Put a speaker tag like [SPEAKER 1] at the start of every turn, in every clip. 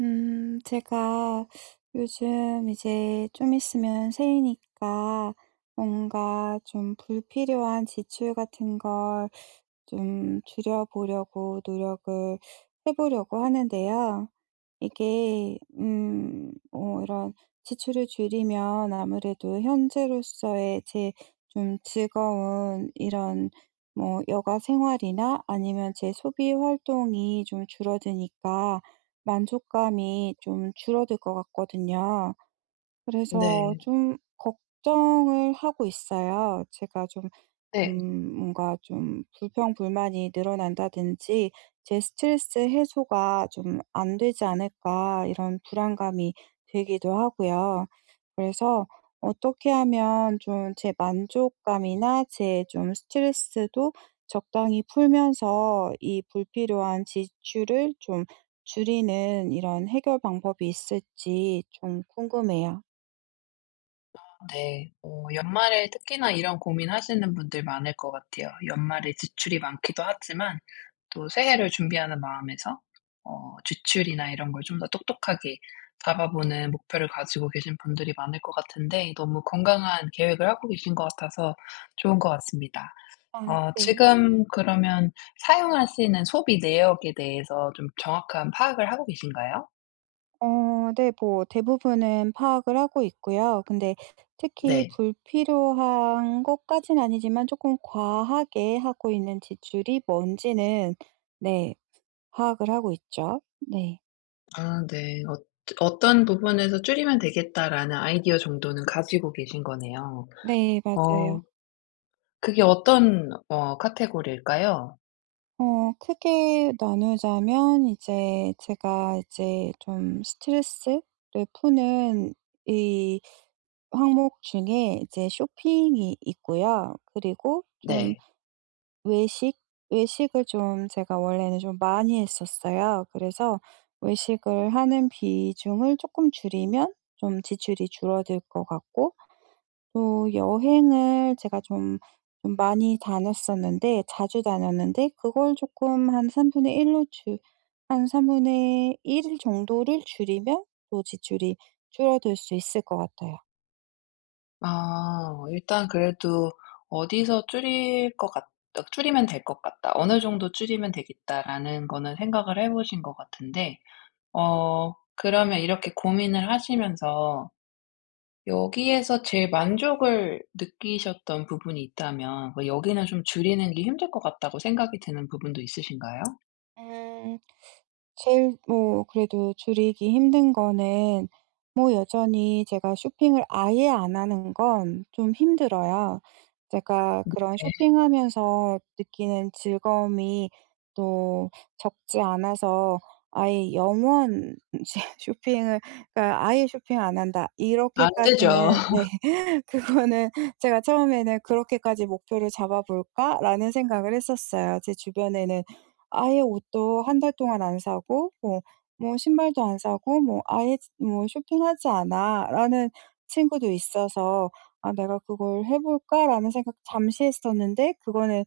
[SPEAKER 1] 제가 요즘 이제 좀 있으면 새이니까 뭔가 좀 불필요한 지출 같은 걸 좀 줄여보려고 노력을 해보려고 하는데요. 이게, 뭐 이런 지출을 줄이면 아무래도 현재로서의 제 좀 즐거운 이런 뭐 여가 생활이나 아니면 제 소비 활동이 좀 줄어드니까 만족감이 좀 줄어들 것 같거든요. 음. 그래서
[SPEAKER 2] 네.
[SPEAKER 1] 좀 걱정을 하고 있어요. 제가 좀 뭔가 좀 불평 불만이 늘어난다든지 제 스트레스 해소가 좀 안 되지 않을까 이런 불안감이 들기도 하고요. 그래서 어떻게 하면 좀 제 만족감이나 제 좀 스트레스도 적당히 풀면서 이 불필요한 지출을 좀 줄이는 이런 해결 방법이 있을지 좀 궁금해요.
[SPEAKER 2] 네. 연말에 특히나 이런 고민하시는 분들 많을 것 같아요. 연말에 지출이 많기도 하지만 또 새해를 준비하는 마음에서 지출이나 이런 걸 좀 더 똑똑하게 잡아보는 목표를 가지고 계신 분들이 많을 것 같은데, 너무 건강한 계획을 하고 계신 것 같아서 좋은 것 같습니다.
[SPEAKER 1] 아, 네.
[SPEAKER 2] 지금 그러면 사용하시는 소비 내역에 대해서 좀 정확한 파악을 하고 계신가요?
[SPEAKER 1] 어, 네. 뭐 대부분은 파악을 하고 있고요. 근데 특히
[SPEAKER 2] 네.
[SPEAKER 1] 불필요한 것까진 아니지만 조금 과하게 하고 있는 지출이 뭔지는, 네, 파악을 하고 있죠. 네.
[SPEAKER 2] 아 네. 어떤 부분에서 '줄이면 되겠다.'라는 아이디어 정도는 가지고 계신 거네요.
[SPEAKER 1] 네,
[SPEAKER 2] 어
[SPEAKER 1] 맞아요.
[SPEAKER 2] 그게 어떤 카테고리일까요?
[SPEAKER 1] 크게 나누자면 이제 제가 이제 좀 스트레스를 푸는 이 항목 중에 이제 쇼핑이 있고요. 그리고 좀
[SPEAKER 2] 네.
[SPEAKER 1] 외식? 외식을 좀 제가 원래는 좀 많이 했었어요. 그래서 외식을 하는 비중을 조금 줄이면 좀 지출이 줄어들 것 같고, 또 여행을 제가 좀 많이 다녔었는데, 자주 다녔는데 그걸 조금 한 3분의 1 정도를 줄이면 또 지출이 줄어들 수 있을 것 같아요.
[SPEAKER 2] 아 일단 그래도 어디서 '줄일 것 같 어 줄이면 될 것 같다. 어느 정도 줄이면 되겠다.'라는 거는 생각을 해 보신 것 같은데, 그러면 이렇게 고민을 하시면서 여기에서 제일 만족을 느끼셨던 부분이 있다면, 뭐 여기는 좀 줄이는 게 힘들 것 같다고 생각이 드는 부분도 있으신가요?
[SPEAKER 1] 음. 제일 뭐 그래도 줄이기 힘든 거는 뭐 여전히 제가 쇼핑을 아예 안 하는 건 좀 힘들어요. 제가 그런
[SPEAKER 2] 네.
[SPEAKER 1] 쇼핑하면서 느끼는 즐거움이 또 적지 않아서 아예 영원 이제 쇼핑을, 그러니까 '아예 쇼핑 안 한다.'
[SPEAKER 2] 안 되죠.
[SPEAKER 1] 이렇게까지는, 네. 그거는 제가 처음에는 '그렇게까지 목표를 잡아 볼까?'라는 생각을 했었어요. 제 주변에는 아예 옷도 1달 동안 안 사고 뭐 뭐 신발도 안 사고 뭐 아예 뭐 "쇼핑하지 않아."라는 친구도 있어서 '아 내가 그걸 해 볼까?'라는 생각 잠시 했었는데, 그거는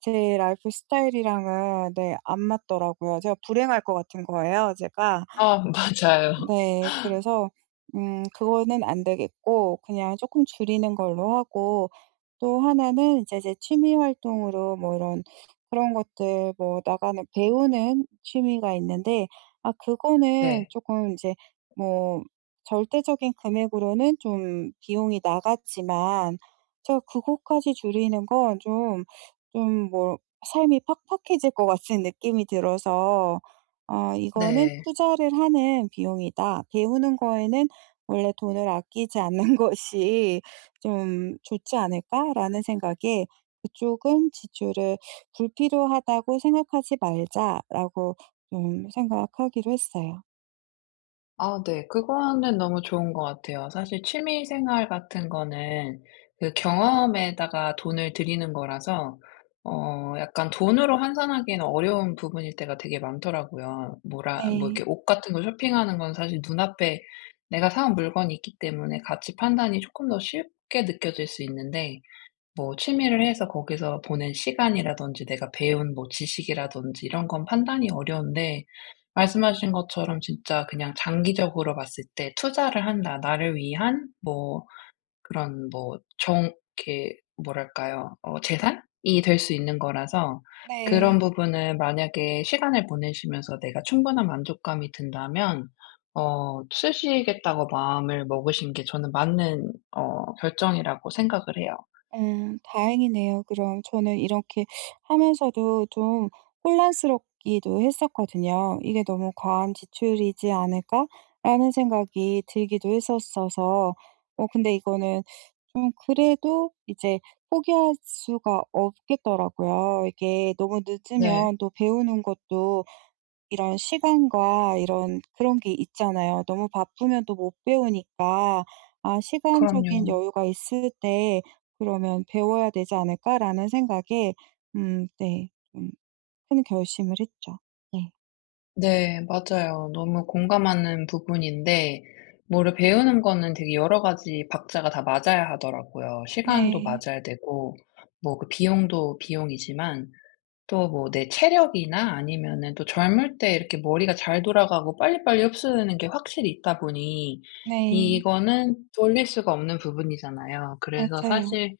[SPEAKER 1] 제 라이프 스타일이랑은, 네, 안 맞더라고요. 제가 불행할 것 같은 거예요, 제가.
[SPEAKER 2] 아 맞아요.
[SPEAKER 1] 네. 그래서 그거는 안 되겠고 그냥 조금 줄이는 걸로 하고, 또 하나는 이제 제 취미 활동으로 뭐 이런 그런 것들 뭐 나가는 배우는 취미가 있는데, 그거는
[SPEAKER 2] 네.
[SPEAKER 1] 조금 이제 뭐 절대적인 금액으로는 좀 비용이 나갔지만 저 그거까지 줄이는 건 좀 뭐 삶이 팍팍해질 것 같은 느낌이 들어서 '아 이거는
[SPEAKER 2] 네.
[SPEAKER 1] 투자를 하는 비용이다. 배우는 거에는 원래 돈을 아끼지 않는 것이 좀 좋지 않을까?'라는 생각에 '그쪽은 지출을 불필요하다고 생각하지 말자.'라고 좀 생각하기로 했어요.
[SPEAKER 2] 아 네. 그거는 너무 좋은 것 같아요. 사실 취미 생활 같은 거는 그 경험에다가 돈을 들이는 거라서, 약간 돈으로 환산하기에는 어려운 부분일 때가 되게 많더라고요. 뭐라 뭐 이렇게
[SPEAKER 1] 네.
[SPEAKER 2] 옷 같은 거 쇼핑하는 건 사실 눈앞에 내가 사온 물건이 있기 때문에 가치 판단이 조금 더 쉽게 느껴질 수 있는데, 뭐 취미를 해서 거기서 보낸 시간이라든지 내가 배운 뭐 지식이라든지 이런 건 판단이 어려운데, 말씀하신 것처럼 진짜 그냥 장기적으로 봤을 때 투자를 한다. 나를 위한 뭐 그런 뭐 정 이렇게 뭐랄까요? 재산이 될 수 있는 거라서 그런
[SPEAKER 1] 네.
[SPEAKER 2] 부분을 만약에 시간을 보내시면서 내가 충분한 만족감이 든다면, 쓰시겠다고 마음을 먹으신 게 저는 맞는 결정이라고 생각을 해요.
[SPEAKER 1] 다행이네요. 그럼 저는 이렇게 하면서도 좀 혼란스럽기도 했었거든요. '이게 너무 과한 지출이지 않을까?'라는 생각이 들기도 했었어서 근데 이거는 좀 그래도 이제 포기할 수가 없겠더라고요. 이게 너무
[SPEAKER 2] 네.
[SPEAKER 1] 늦으면 또 배우는 것도 이런 시간과 이런 그런 게 있잖아요. 너무 바쁘면 또 못 배우니까 '아 시간적인
[SPEAKER 2] 그럼요.
[SPEAKER 1] 여유가 있을 때 그러면 배워야 되지 않을까?'라는 생각에 네, 좀 큰 결심을 했죠. 네.
[SPEAKER 2] 네 맞아요. 너무 공감하는 부분인데, 뭐를 배우는 거는 되게 여러 가지 박자가 다 맞아야 하더라고요. 시간도
[SPEAKER 1] 네.
[SPEAKER 2] 맞아야 되고, 뭐 그 비용도 비용이지만 또 뭐 내 체력이나 아니면은 또 젊을 때 이렇게 머리가 잘 돌아가고 빨리빨리 흡수되는 게 확실히 있다 보니
[SPEAKER 1] 네.
[SPEAKER 2] 이거는 돌릴 수가 없는 부분이잖아요. 그래서
[SPEAKER 1] 맞아요.
[SPEAKER 2] 사실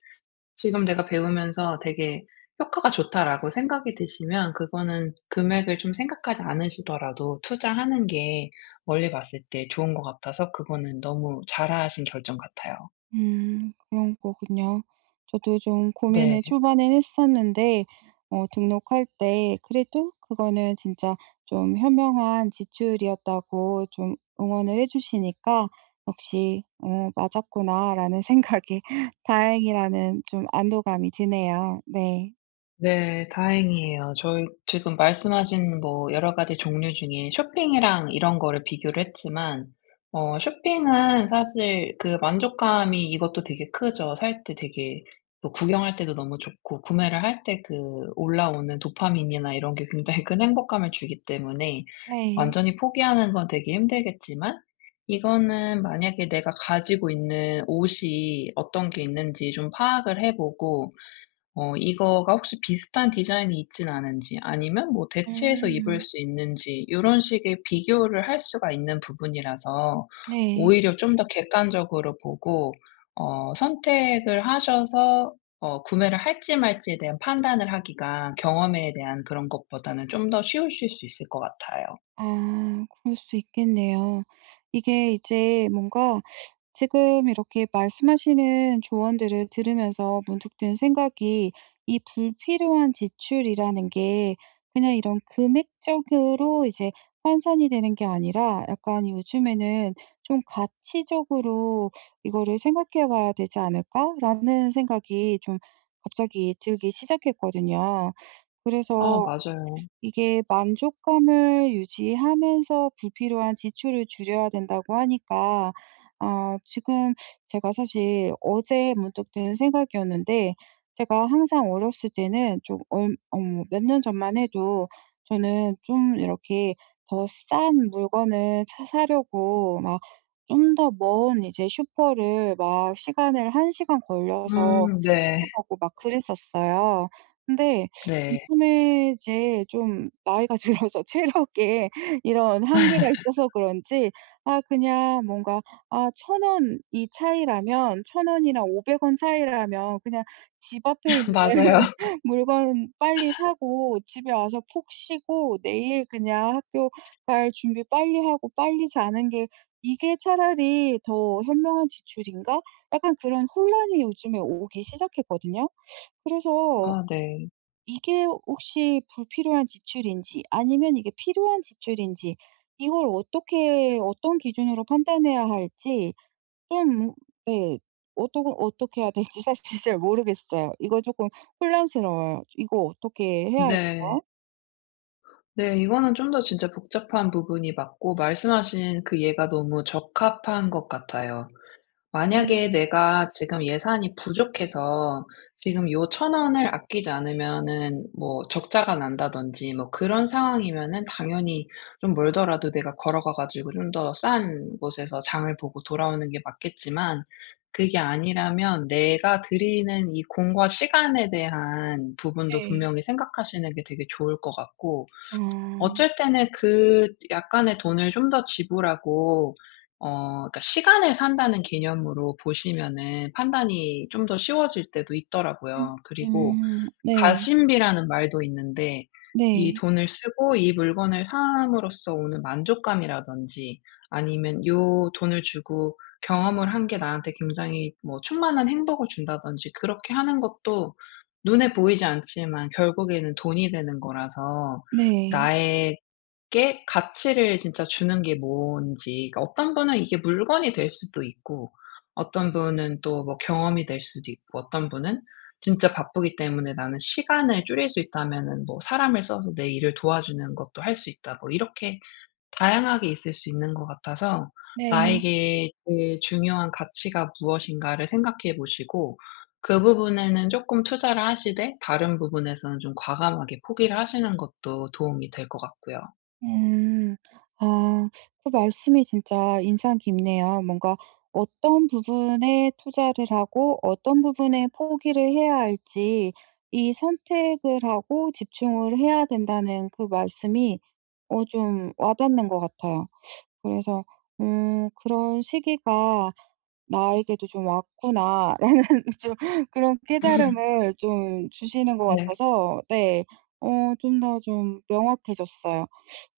[SPEAKER 2] 지금 내가 배우면서 되게 '효과가 좋다.'라고 생각이 드시면 그거는 금액을 좀 생각하지 않으시더라도 투자하는 게 멀리 봤을 때 좋은 것 같아서, 그거는 너무 잘하신 결정 같아요.
[SPEAKER 1] 그런 거군요. 저도 좀
[SPEAKER 2] 네.
[SPEAKER 1] 고민을 초반엔 했었는데 등록할 때 그래도 그거는 진짜 좀 현명한 지출이었다고 좀 응원을 해 주시니까 '역시 어 맞았구나.'라는 생각에 다행이라는 좀 안도감이 드네요. 네.
[SPEAKER 2] 네. 다행이에요. 저희 지금 말씀하신 뭐 여러 가지 종류 중에 쇼핑이랑 이런 거를 비교를 했지만, 쇼핑은 사실 그 만족감이 이것도 되게 크죠. 살 때 되게 또 구경할 때도 너무 좋고, 구매를 할 때 그 올라오는 도파민이나 이런 게 굉장히 큰 행복감을 주기 때문에
[SPEAKER 1] 네.
[SPEAKER 2] 완전히 포기하는 건 되게 힘들겠지만, 이거는 만약에 내가 가지고 있는 옷이 어떤 게 있는지 좀 파악을 해 보고, 이거가 혹시 비슷한 디자인이 있진 않은지, 아니면 뭐 대체해서 입을
[SPEAKER 1] 음.
[SPEAKER 2] 수 있는지 이런 식의 비교를 할 수가 있는 부분이라서
[SPEAKER 1] 네.
[SPEAKER 2] 오히려 좀 더 객관적으로 보고 선택을 하셔서, 구매를 할지 말지에 대한 판단을 하기가 경험에 대한 그런 것보다는 좀 더 쉬우실 수 있을 것 같아요.
[SPEAKER 1] 아, 그럴 수 있겠네요. 이게 이제 뭔가 지금 이렇게 말씀하시는 조언들을 들으면서 문득 든 생각이, 이 불필요한 지출이라는 게 그냥 이런 금액적으로 이제 환산이 되는 게 아니라 약간 요즘에는 좀 '가치적으로 이거를 생각해 봐야 되지 않을까?'라는 생각이 좀 갑자기 들기 시작했거든요.
[SPEAKER 2] 아
[SPEAKER 1] 그래서
[SPEAKER 2] 맞아요.
[SPEAKER 1] 이게 만족감을 유지하면서 불필요한 지출을 줄여야 된다고 하니까, 아 지금 제가 사실 어제 문득 든 생각이었는데, 제가 항상 어렸을 때는 좀 뭐 몇 년 전만 해도 저는 좀 이렇게 더 싼 물건을 사 사려고 막, 좀 더 먼 이제 슈퍼를 막 시간을 1시간 걸려서
[SPEAKER 2] 네.
[SPEAKER 1] 찾아가고 막 그랬었어요. 근데
[SPEAKER 2] 네.
[SPEAKER 1] 요즘에 이제 좀 나이가 들어서 체력에 이런 한계가 있어서 그런지, 아 그냥 뭔가 아 천 원이 차이라면, 천 원이랑 500원 차이라면 그냥 집 앞에 있는
[SPEAKER 2] 맞아요.
[SPEAKER 1] 물건 빨리 사고 집에 와서 푹 쉬고 내일 그냥 학교 갈 준비 빨리 하고 빨리 자는 게 이게 차라리 더 현명한 지출인가? 약간 그런 혼란이 요즘에 오기 시작했거든요. 그래서
[SPEAKER 2] 아 네.
[SPEAKER 1] 이게 혹시 불필요한 지출인지 아니면 이게 필요한 지출인지, 이걸 어떻게 어떤 기준으로 판단해야 할지 좀, 네. 어떻게 해야 될지 사실 잘 모르겠어요. 이거 조금 혼란스러워요. 이거 어떻게 해야
[SPEAKER 2] 네.
[SPEAKER 1] 할까요?
[SPEAKER 2] 네. 이거는 좀 더 진짜 복잡한 부분이 맞고, 말씀하신 그 예가 너무 적합한 것 같아요. 만약에
[SPEAKER 1] 음.
[SPEAKER 2] 내가 지금 예산이 부족해서 지금 요 천 원을 아끼지 않으면은 뭐 적자가 난다든지 뭐 그런 상황이면은 당연히 좀 멀더라도 내가 걸어가 가지고 좀 더 싼 곳에서 장을 보고 돌아오는 게 맞겠지만, 그게 아니라면 내가 들이는 이 공과 시간에 대한 부분도
[SPEAKER 1] 네.
[SPEAKER 2] 분명히 생각하시는 게 되게 좋을 것 같고,
[SPEAKER 1] 아. 음.
[SPEAKER 2] 어쩔 때는 그 약간의 돈을 좀 더 지불하고 어 그러니까 시간을 산다는 개념으로 보시면은 판단이 좀 더 쉬워질 때도 있더라고요. 그리고
[SPEAKER 1] 네.
[SPEAKER 2] 가심비라는 말도 있는데, 이
[SPEAKER 1] 네.
[SPEAKER 2] 돈을 쓰고 이 물건을 삼으로써 오는 만족감이라든지 아니면 요 돈을 주고 경험을 한 게 나한테 굉장히 뭐 충만한 행복을 준다든지 그렇게 하는 것도 눈에 보이지 않지만 결국에는 돈이 되는 거라서,
[SPEAKER 1] 네.
[SPEAKER 2] 나에게 가치를 진짜 주는 게 뭔지, 그러니까 어떤 분은 이게 물건이 될 수도 있고, 어떤 분은 또 뭐 경험이 될 수도 있고, 어떤 분은 진짜 바쁘기 때문에 나는 시간을 줄일 수 있다면은 뭐 사람을 써서 내 일을 도와주는 것도 할 수 있다. 뭐 이렇게 다양하게 있을 수 있는 것 같아서,
[SPEAKER 1] 네.
[SPEAKER 2] 나에게 제일 중요한 가치가 무엇인가를 생각해 보시고 그 부분에는 쪼끔 투자를 하시되, 다른 부분에서는 좀 과감하게 포기를 하시는 것도 도움이 될 것 같고요.
[SPEAKER 1] 음. 아, 그 말씀이 진짜 인상 깊네요. 뭔가 어떤 부분에 투자를 하고 어떤 부분에 포기를 해야 할지, 이 선택을 하고 집중을 해야 된다는 그 말씀이 좀 와닿는 것 같아요. 그래서 그런 시기가 '나에게도 좀 왔구나.'라는 좀 그런 깨달음을 좀 주시는 것
[SPEAKER 2] 네.
[SPEAKER 1] 같아서, 네, 좀 더 좀 명확해졌어요.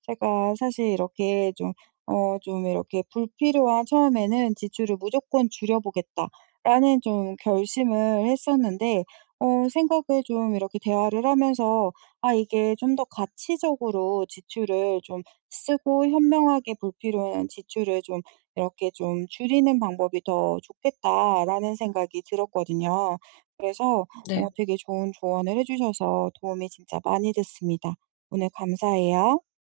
[SPEAKER 1] 제가 사실 이렇게 좀 이렇게 '불필요한 처음에는 지출을 무조건 줄여보겠다.'라는 좀 결심을 했었는데, 생각을 좀 이렇게 대화를 하면서 '아 이게 좀 더 가치적으로 지출을 좀 쓰고 현명하게 불필요한 지출을 좀 이렇게 좀 '줄이는 방법이 더 좋겠다.'라는 생각이 들었거든요. 그래서
[SPEAKER 2] 네.
[SPEAKER 1] 되게 좋은 조언을 해 주셔서 도움이 진짜 많이 됐습니다. 오늘 감사해요.